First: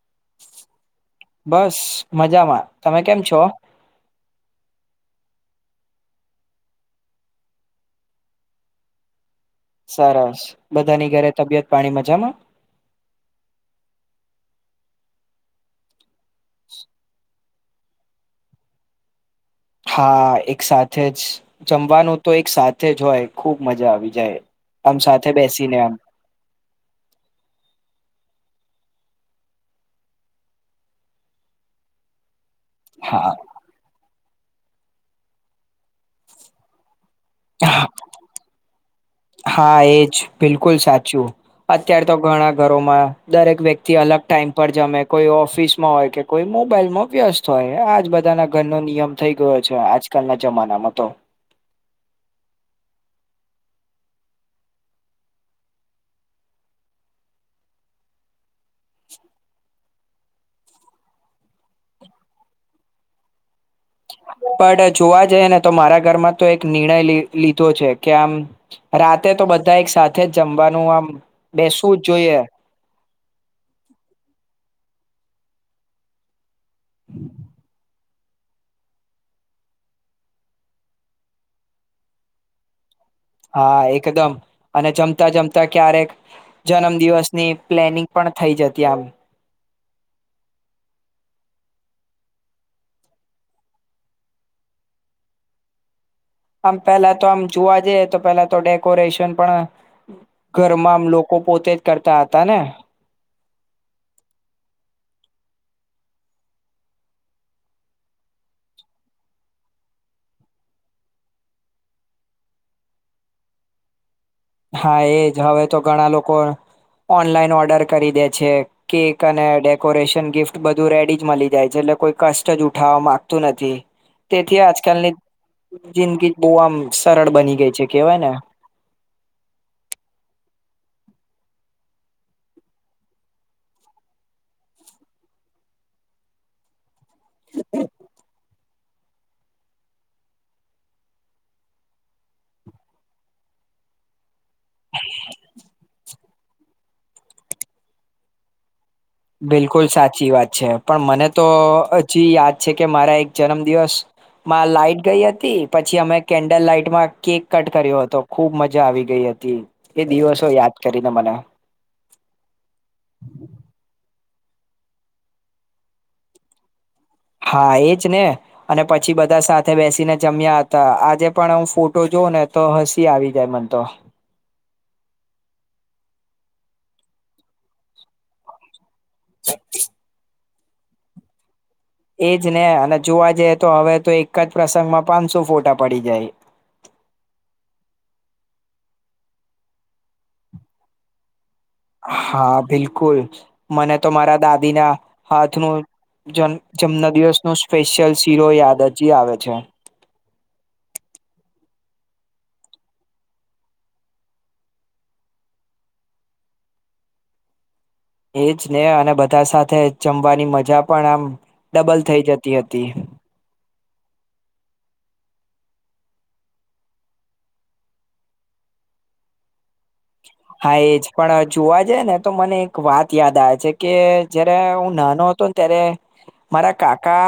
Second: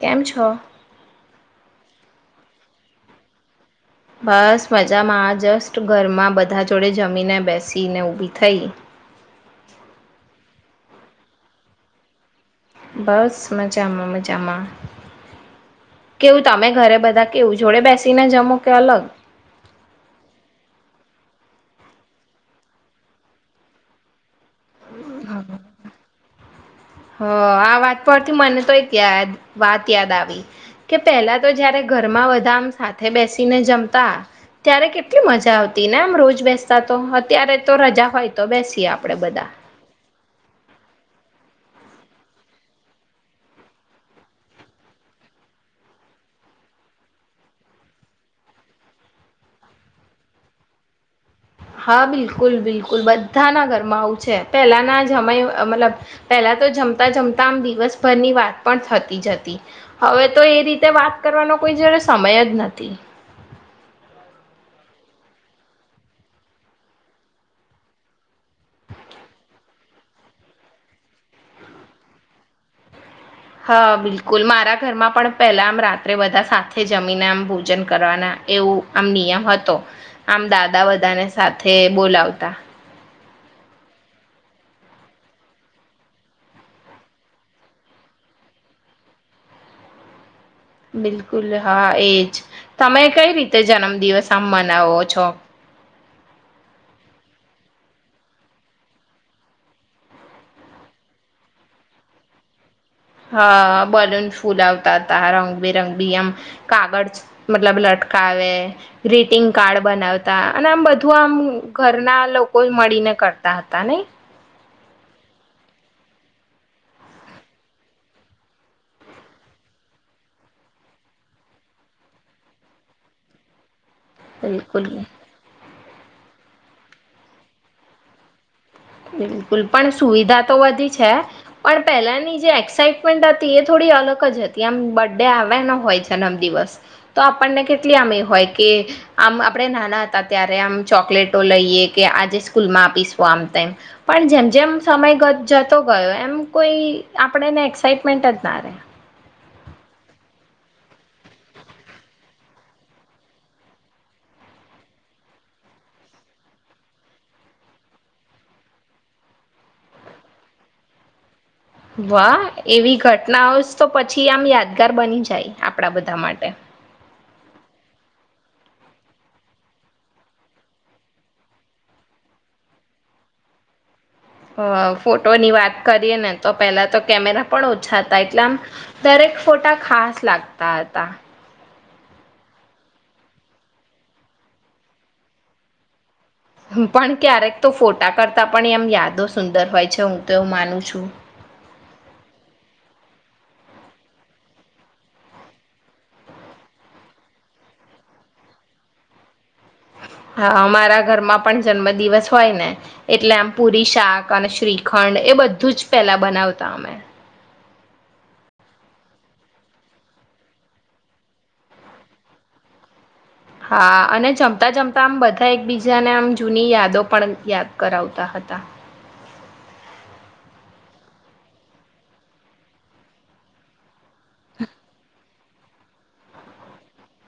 કેમ છો બસ મજામાં તમે કેમ છો બસ મજામાં જસ્ટ ઘરમાં બધા જોડે જમીને બેસીને ઉઊભી થઈ સરસ બધાની ઘરે તબિયત પાણી મજામાં બસ મજા આમાં મજામાં કેવું તમે ઘરે બધા કેવું જોડે બેસીને જમો કે અલગ હા એક સાથે જ જમવાનું તો એક સાથે જ હોય ખૂબ મજા આવી જાય આમ સાથે બેસીને આમ હ આ વાત પરથી મને તો એક યાદ વાત યાદ આવી કે પહેલા તો જયારે ઘરમાં ધામ સાથે હા બેસીને જમતા ત્યારે કેટલી મજા આવતી ને આમ રોજ બેસતા તો ત્યારે તો રજા હોય તો બેસી આપ હા એજ બિલકુલ સાચું અત્યાર તો ઘણા ઘરોમાં દરેક વ્યક્તિ અલગ ટાઈમ પર જમે કોઈ ઓફિસમાં હોય કે કોઈ મોબાઈલમાં વ્યસ્ત હોય આજ બધાના ઘરનો નિયમ થઈ ગયો છે આજકાલના જમાનામાં તો હા બિલકુલ બિલકુલ બધાના ઘરમાં આવું છે પહેલાના સમય મતલબ પહેલા તો જમતા જમતા આમ દિવસભરની વાત પણ થતી જ હતી હવે તો એ રીતે વાત કરવાનો કોઈ જ્યારે સમય જ નથી પણ જોવા જઈએ ને તો મારા ઘરમાં તો એક નિર્ણય લીધો છે કે આમ રાતે તો બધા એક સાથે જ જમવાનું આમ બેસવું જ જોઈએ હા બિલકુલ મારા ઘરમાં પણ પહેલા આમ રાત્રે બધા સાત જમીન એમ ભોજન કરવાના એવું આમ નિયમ હતો આમ દાદા બધાને સાથે બોલાવતા હા એકદમ અને જમતા જમતા ક્યારેક જન્મદિવસની પ્લેનિંગ પણ થઇ જતી આમ બિલકુલ હા એજ તમે કઈ રીતે જન્મદિવસ આમ મનાવો છો આમ પેલા તો આમ જોવા જઈએ તો પેલા તો ડેકોરેશન પણ ઘરમાંમ લોકો પોતે જ કરતા હતા ને હા બલૂન ફૂલાવતા હતા રંગબેરંગ બી આમ કાગળ મતલબ લટકાવે ગ્રીટિંગ કાર્ડ બનાવતા અને આમ બધું આમ ઘરના લોકો મળીને કરતા હતા નને હા એજ હવે તો ઘણા લોકો ઓનલાઈન ઓર્ડર કરી દે છે કેક અને ડેકોરેશન ગિફ્ટ બધું રેડી જ મળી જાય છે એટલે કોઈ કષ્ટ જ ઉઠાવવા માંગતું નથી તેથી બિલકુલ આજકાલની જિંદગી બહુ આમ સરળ બની ગઈ છે કેવાય ને બિલકુલ પણ સુવિધા તો વધી છે પણ પહેલાની જે એક્સાઈટમેન્ટ હતી એ થોડી અલગ જ હતી આમ બર્ ડે આવનો હોય જન્મદિવસ તો આપણને કેટલી આમ હોય કે આમ આપણે નાના હતા ત્યારે આમ ચોકલેટો લઈએ કે આજે સ્કૂલમાં આપીશું આમ તેમમ પણ જેમ જેમ સમય જતો ગયો એમ કોઈ આપણેને એક્સાઈટમેન્ટ જ ના રહેે બિલકુલ સાચી વાત છે પણ મને તો હજી યાદ છે કે મારા એક જન્મ દિવસમાં લાાઈટ ગઈ હતી પછી અમે કેન્ડલ લાાઈટમાં કેક કટ કર્યો હતો ખુબ મજા આવી ગઈ હતી એ દિવસો યાદ કરીને મને વાહ એવી ઘટનાઓ જ તો પછી આમ યાદગાર બની જાય આપણા બધા માટે હા એજ ને અને પછી બધા સાથે બેસીને જમ્યા હતા આજે પણ હું ફોટો જોઉં ને તો હસી આવી જાય મન તો હ ફોટોની વાત કરીએ ને તો પેલા તો કેમેરા પણ ઓછા હતા એટલે આમ દરેક ફોટા ખાસ લાગ ત હતા એજ ને અને જોવા જઈએ તો હવે તો એક જ પ્રસંગમાં પાંચસો ફોટા પડી જાય પણ ક્યારેક તો ફોટા કરતા પણ એમ યાદો સુંદર હોય છે હું તો એવું માનું છું હા બિલકુલ મને તો મારા દાદીના હાથ ન જન્મદિવસ નું સ્પેશિયલ શીરો યાદ હજી આવે છે હા અમારા ઘરમાં પણ જન્મ દિવસ હોય ને એટલે આમ પુરી શાક અને શ્રીખંડ એ બધું જ પેલા બનાવતા અમે એજ ને અને બધા સાથે જમવાની મજા પણ આમ ડબલ થઈ જતી હતી હા અને જમતા જમતા આમ બધા એકબીજાને આમ જૂની યાદો પણ યાદ કરાવતા હતા હા એજ પણ જોવા જઈ ને તો મને એક વાત યાદ આવે છે કે જયારે હું નાનો હતો ને ત્યારે મારા કાકા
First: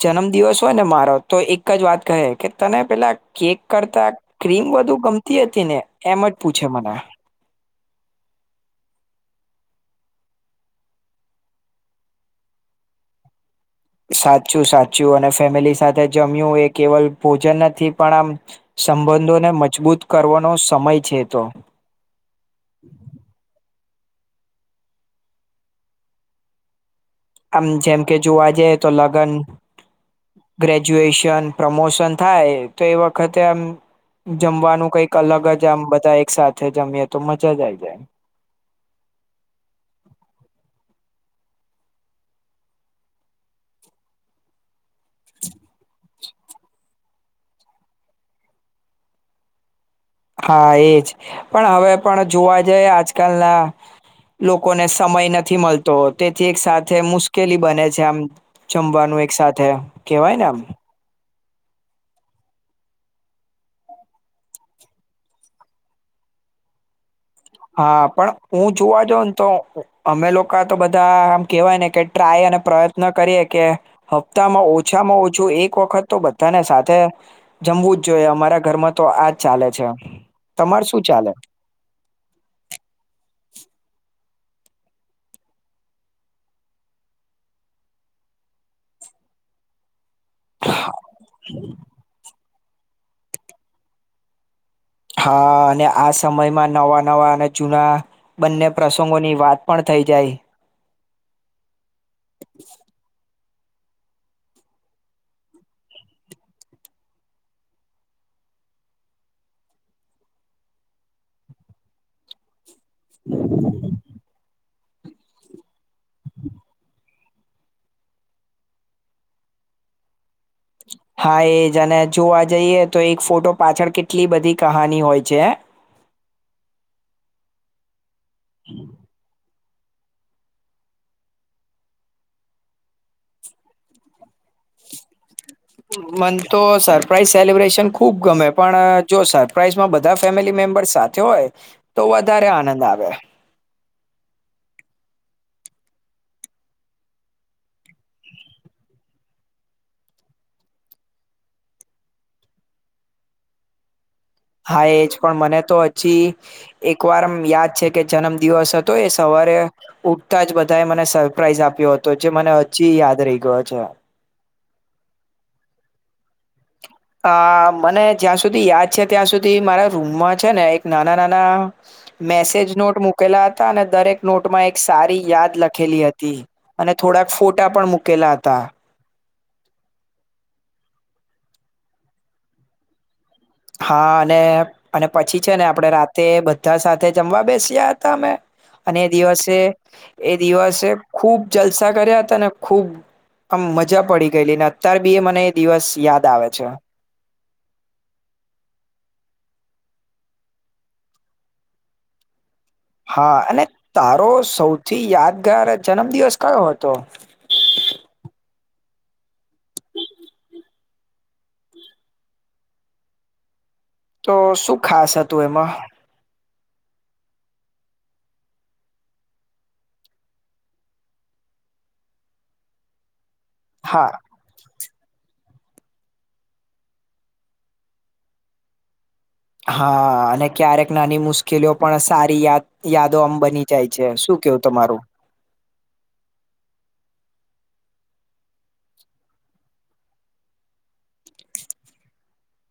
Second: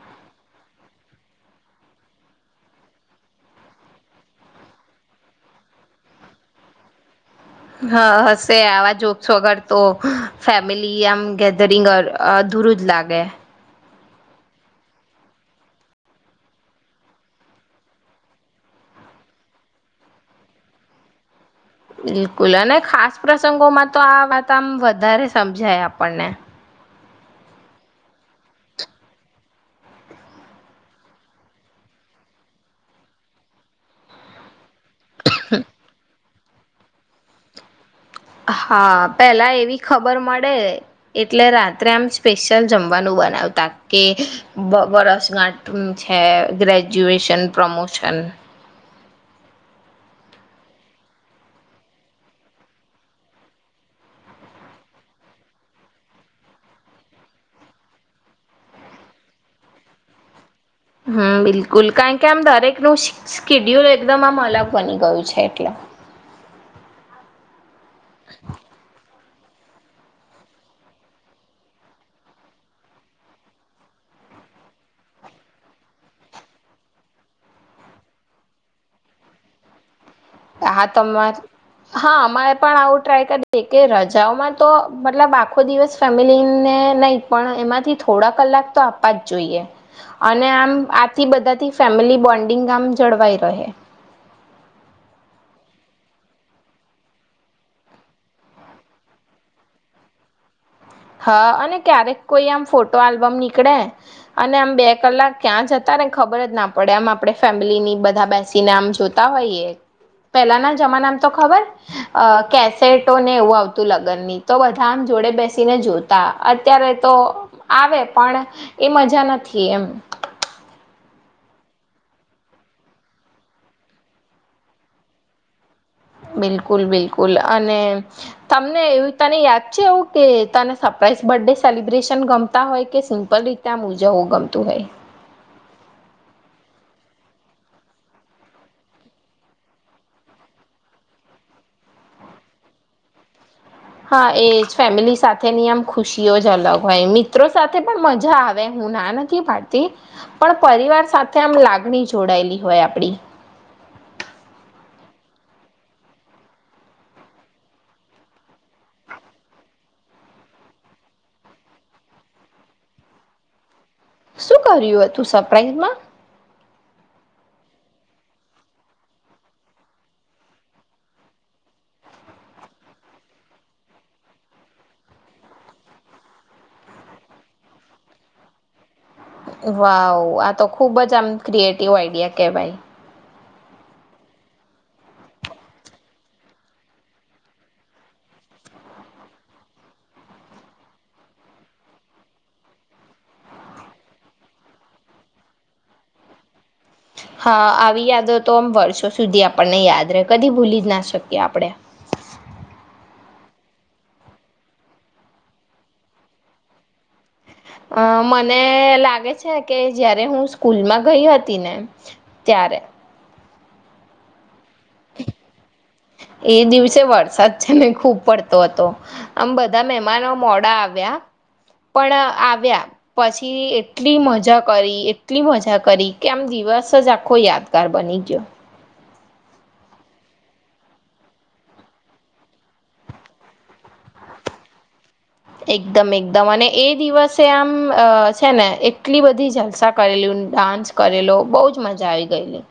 જન્મ દિવસ હોય ને મારો તો એક જ વાત કહે કે તને પેલા કેક કરતા ક્રીમ બધુ ગમતી હતી ને એમ પૂછે મને હા હશે આવા જોક્સ વગર તો ફેમિલી આમ ગેધરિંગ અધૂરું જ લાગે સાચું સાચું અને ફેમિલી સાથે જમ્યું એ કેવલ ભોજન નથી પણ આમ સંબંધોને મજબૂત કરવાનો સમય છે તો બિલકુલ અને ખાસ પ્રસંગોમાં તો આ વાત આમ વધારે સમજાય આપણને આમ જેમ કે જોવા જઈ તો લગ્ન ગ્રેજ્યુએશન પ્રમોશન થાય તો એ વખતે આમ જમવાનું કંઈક અલગ જ આમ બધા એક સાથે જમીએ તો મજા જ આઈ જાય હા પેલા એવી ખબર મળે એટલે રાત્રે આમ સ્પેશિયલ જમવાનું બનાવતા કે વરસગાંઠ છે ગ્રેજ્યુએશન પ્રમોશન હા એજ પણ હવે પણ જોવા જઈએ આજકાલના લોકોને સમય નથી મળતો તેથી એક સાથે મુશ્કેલી બને છે આમ જમવાનું એક સાથે કેહેવાય ને આમ હમ બિલકુલ કારણ કે આમ દરેકનું સ્કિડ્યુલ એકદમ આમ અલગ બની ગયું છે એટલે હા પણ હું જોવા જ તો અમે લોકો તો બધા આમ કેવાય ને કે ટ્રાય અને પ્રયત્ન કરીએ કે હપ્તામાં ઓછામાં ઓછું એક વખત તો બધાને સાથે જમવું જ જોઈએ અમારા ઘરમાં તો આજ ચાલે છે તમાર હ શું તમા ચાલે હા તમારે પણ આવું ટ્રાય કરી કે રજાઓમાં તો મતલબ આખો દિવસ ફેમિલીને નહી પણ એમાંથી થોડા કલાક તો આપવા જ જોઈએ અને આમ આથી બધાથી ફેમિલી બોન્ડ ગામ જળવાઈ રહે હા અને આ સમયમાં નવા નવા અને જૂના બંને પ્રસંગોની વાત પણ થઈ જાય હા અને ક્યારેક કોઈ આમ ફોટો આલ્બમ ની અને આમ બે કલાક ક્યાં જતા ને ખબર જ ના પડેમ આપણે ફેમિલી ની બધા બેસીને આમ જોતા હોઈએ પેલાના જમાનામ તો ખબર કે સેટો ને એવું આવતું લગનની જ તો બધા આમ જોડે બે ને જોતા અત્યારે તો આવે પણ એ મજા નથી એમ હા એજ અને જોવા જઈએ તો એક ફોટો પાછળ કેટલી બધી કહાની હોય છે બિલકુલ બિલકુલ અને તમને એું તને યાદ વાત છેું કે તને સરપ્રાઈઝ બર્થડે સેલિબ્રેશન ગમતા હોય કે સિમ્પલ રીતે આ મુજવું ગમતું હોય મન તો સરપ્રાાઈઝ સેલિબ્રેશન ખુબ ગમે પણ જો સરપ્રાાઈઝમાં બધા ફેમિલી મેમ્બર્સ સાથે હોય તો વધારે આનંદ આવે હા એજ ફેમિલી સાથેની આમ ખુશીઓ જ અલગ હોય મિત્રો સાથે પણ મજા આવે હું ના નથી પાડતી પણ પરિવાર સાથે આમ લાગણી જોડાયેલી હોય આપડી હા એજ પણ મને તો હજી એક વાર યાદ છે કે જન્મદિવસ હતો એ સવારે ઉઠતા જ બધાએ મને સરપ્રાાઈઝ આપ્યો હતો જે મને હજી યાદ રહી ગયો છે શું કર્યું તું સરપ્રાઈઝમાં આ મને જ્યાં સુધી યાદ છે ત્યાં સુધી મારા રૂમમાં છે ને એક નાના નાના મેસેજ નોટ મૂકેલા હતા અને દરેક નોટમાં એક સારી યાદ લખેલી હતી અને થોડાક ફોટા પણ મૂકેલા હતા વાહ આ તો ખુબ જ આમ ક્રિએટિવ આઈડિયા કે ભાઈ હા અને અને પછી છે ને આપણે રાતે બધા સાથે જમવા બેસ્યા હતા અમે અને એ દિવસે એ દિવસે ખૂબ જલસા કર્યા હતા ને ખૂબ આમ મજા પડી ગયેલી ને અત્યાર બી એ મને એ દિવસ યાદ આવે છે હા આવી યાદો તો આમ વર્ષો સુધી આપણને યાદ રહે કદી ભૂલી જ ના શકીએ આપણેે હા અને તારો સૌથી યાદગાર જન્મદિવસ કયો હતો અ મને લાગે છે કે જયારે હું સ્કૂલમાં ગઈ હતી ને ત્યારે તો શું ખાસ હતું એમાં એ દિવસે વરસાદ છે મેને ખૂબ પડતો હતો આમ બધા મહેમાનો મોડા આવ્યા પણ આવ્યા પછી હા એટલી મજા કરી એટલી મજા કરી કે આમ દિવસ જ આખો યાદગાર બની ગયો હા અને ક્યારેક નાની મુશ્કેલીઓ પણ સારી યાદ યાદો આમ બની જાય છે શું કેવું તમારું એકદમ એકદમ અને એ દિવસે આમ છે ને એટલી બધી જલસા કરેલી ડાન્સ કરેલો બહજ મજા આવી ગયેલી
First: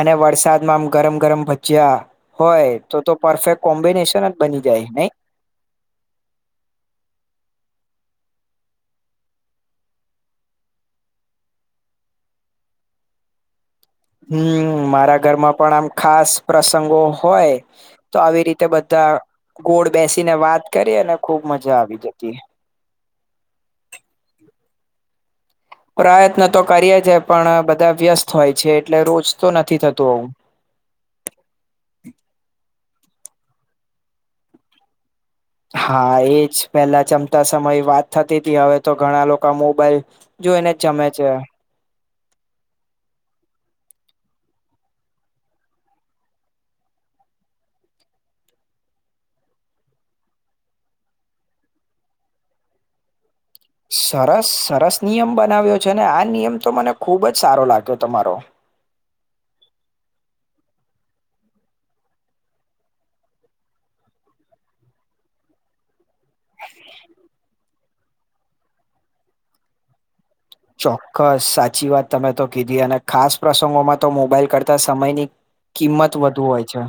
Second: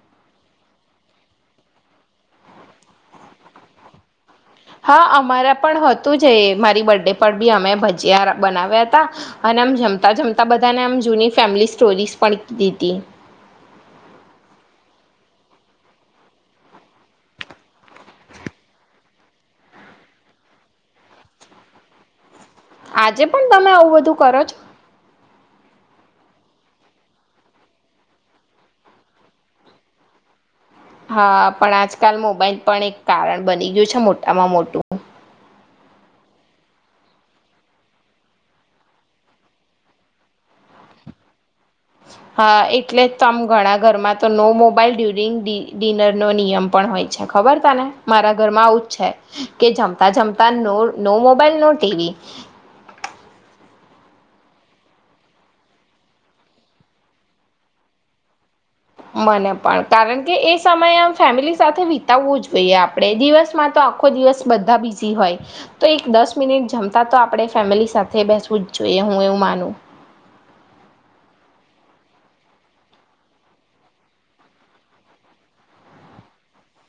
અને વરસાદમાં આમ ગરમ ગરમ ભજીયા હોય તો તો પરફેક્ટ કોમ્બિનેશન બની જાય હા નહી અમારા પણ હતું જ મારી બર્થડે પર બી અમે બનાવ્યા હતા અને આમ જમતા જમતા બધાને આમ જૂની ફેમિલી સ્ટોરીઝ પણ કીીી હમ મારા ઘરમાં પણ આમ ખાસ પ્રસંગો હોય તો આવી રીતે બધા ગોળ બેસીને વાત કરી અને ખુબ મજા આવી જતી આજે પણ તમે આવું બધું કરો છો પ્રયત્ન તો કરીએ જ પણ બધા વ્યસ્ત હોય છે એટલે રોજ તો નથી થતું આવું હા પણ આજકાલ મોબાઈલ પણ એક કારણ બની ગયું છે મોટામાં મોટું હા એજ પેલા જમતા સમય વાત થતી હતી હવે તો ઘણા લોકો મોબાઈલ જોઈને જમે છે હા એટલે તો આમ ઘણા ઘરમાં તો નો મોબાઈલ ડ્યુરિંગ ડિનર નો નિયમ પણ હોય છે ખબર તા ને મારા ઘરમાં આવું જ છે કે જમતા જમતા નો મોબાઈલ નો ટીવી સરસ સરસ નિયમ બનાવ્યો છે અનેને આ નિયમ તો મને ખુબ જ સારો લાગ્યો તમારો મને પણ કારણ કે એ સમયે આમ ફેમિલી સાથે વિતાવવું જ જોઈએ આપણે દિવસમાં તો આખો દિવસ બધા બિઝી હોય તો એક દસ મિનિટ જમતા તો આપણે ફેમિલી સાથે બેસવું જ જોઈએ હું એવું માનું ચોક્કસ સાચી વાત તમે તો કીધી અને ખાસ પ્રસંગોમાં તો મોબાઈલ કરતા સમયની કિંમત વધુ હોય છે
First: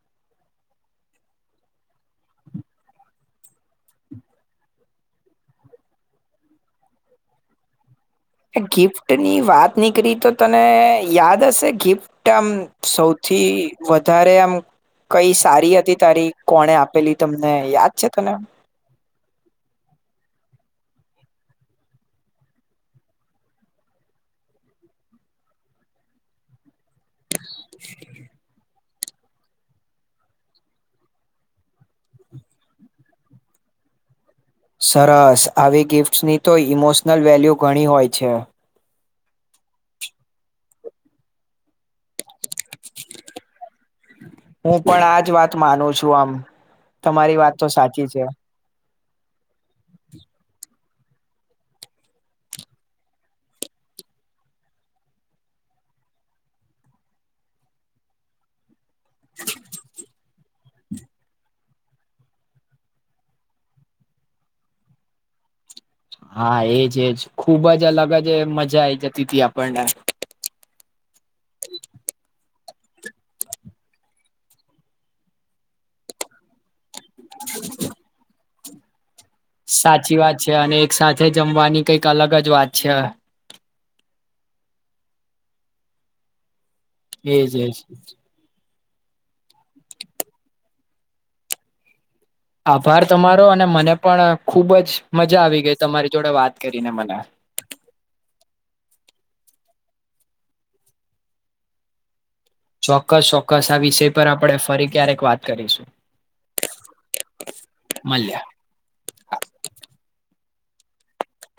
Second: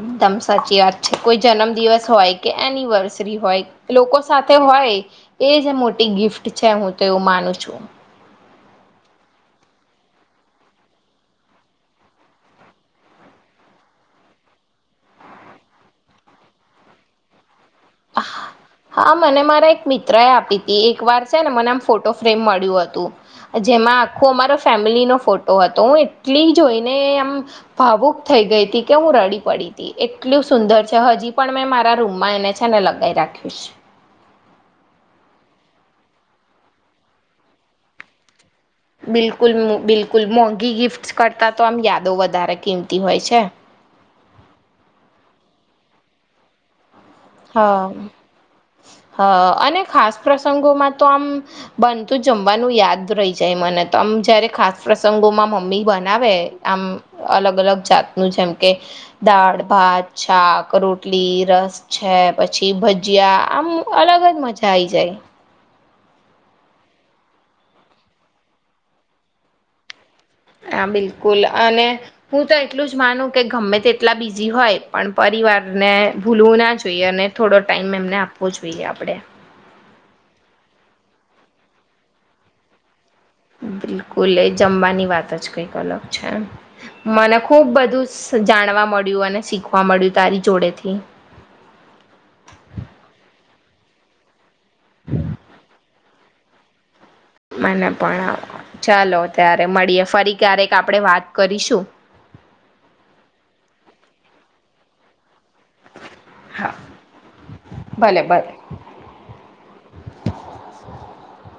એકદમ સાચી વાત છે કોઈ જન્મ દિવસ હોય કે એનિવર્સરી હોય લોકો સાથે હોય એ જ મોટી ગિફ્ટ છે હું તો એવું માનું છું ગિફ્ટ ની વાત નીકળ તો તને યાદ હશે ગિફ્ટ આમ સૌથી વધારે આમ કઈ સારી હતી તારી કોણે આપેલી તમને યાદ છે તને હા મને મારા એક મિત્ર એ આપી એક વાર છે ને મને આમ ફોટો ફ્રેમ મળ્યું હતું જેમાં આખું અમારો ફેમિલીનોો ફોટો હતો હું એટલી જોઈને આમ ભાવુક થઈ ગઈ હતી કે હું રડી પડી ત એટલું સુંદર છે હજી પણ મેં મારા રૂમમાં એને અછાને લગાવી રાખીશ સરસ આવી ગિફ્ટ્સની તો ઇમોશનલ વેલ્યુ ઘણી હોય છે બિલકુલ બિલકુલ મોગી ગિફ્ટસ કરતા તો આમ યાદો વધારે કિમતી હોય છે પછ આમ તમારી વાત તો સાચી છે હ અને ખાસ પ્રસંગોમાં તો આમ બનતું જમવાનું યાદ રહી જાય મને તો આમ જયારે ખાસ પ્રસંગોમાં મમ્મી બનાવે આમ અલગ અલગ જાતનું જેમ કે દાળ ભાત શાક રોટલી રસ છે પછી ભજીયા આમ અલગ જ મજા આઈ જાય હા એજ એજ ખુબ જ અલગ જ મજા એ જતી હતી આપણને હા બિલકુલ અને હું તો એટલું જ માનું કે ગમે તે એટલા બીઝ હોય પણ પરિવારને ભૂલવું ના જ સુઈ અને થોડો ટાઈમ એમને આપો આપવ જોઈએ આપણે સાચી વાત છે અને એક સાથે જમવાની કઈક અલગ જ વાત છે બિલકુલ એ જમવાની વાત જ કઈક અલગ છે એમ મને એજ ખુબ એજ બધું જાણવા મળ્યું અને શીખવા મળ્યું તારી જોડેથી ને મને પણ ખુબ જ મજા આવી ગઈ તમારી જોડે વાત કરીને મને મને પણ ચાલો ત્યારે મળીએે ફરી ક્યારેક આપણે વાત કરીશું. ચોક્કસ ચોક્કસ આ વિષય પર આપણે ફરી ક્યારેક વાત કરીશું હા ભલે મલીએ ભલે. [inaudible]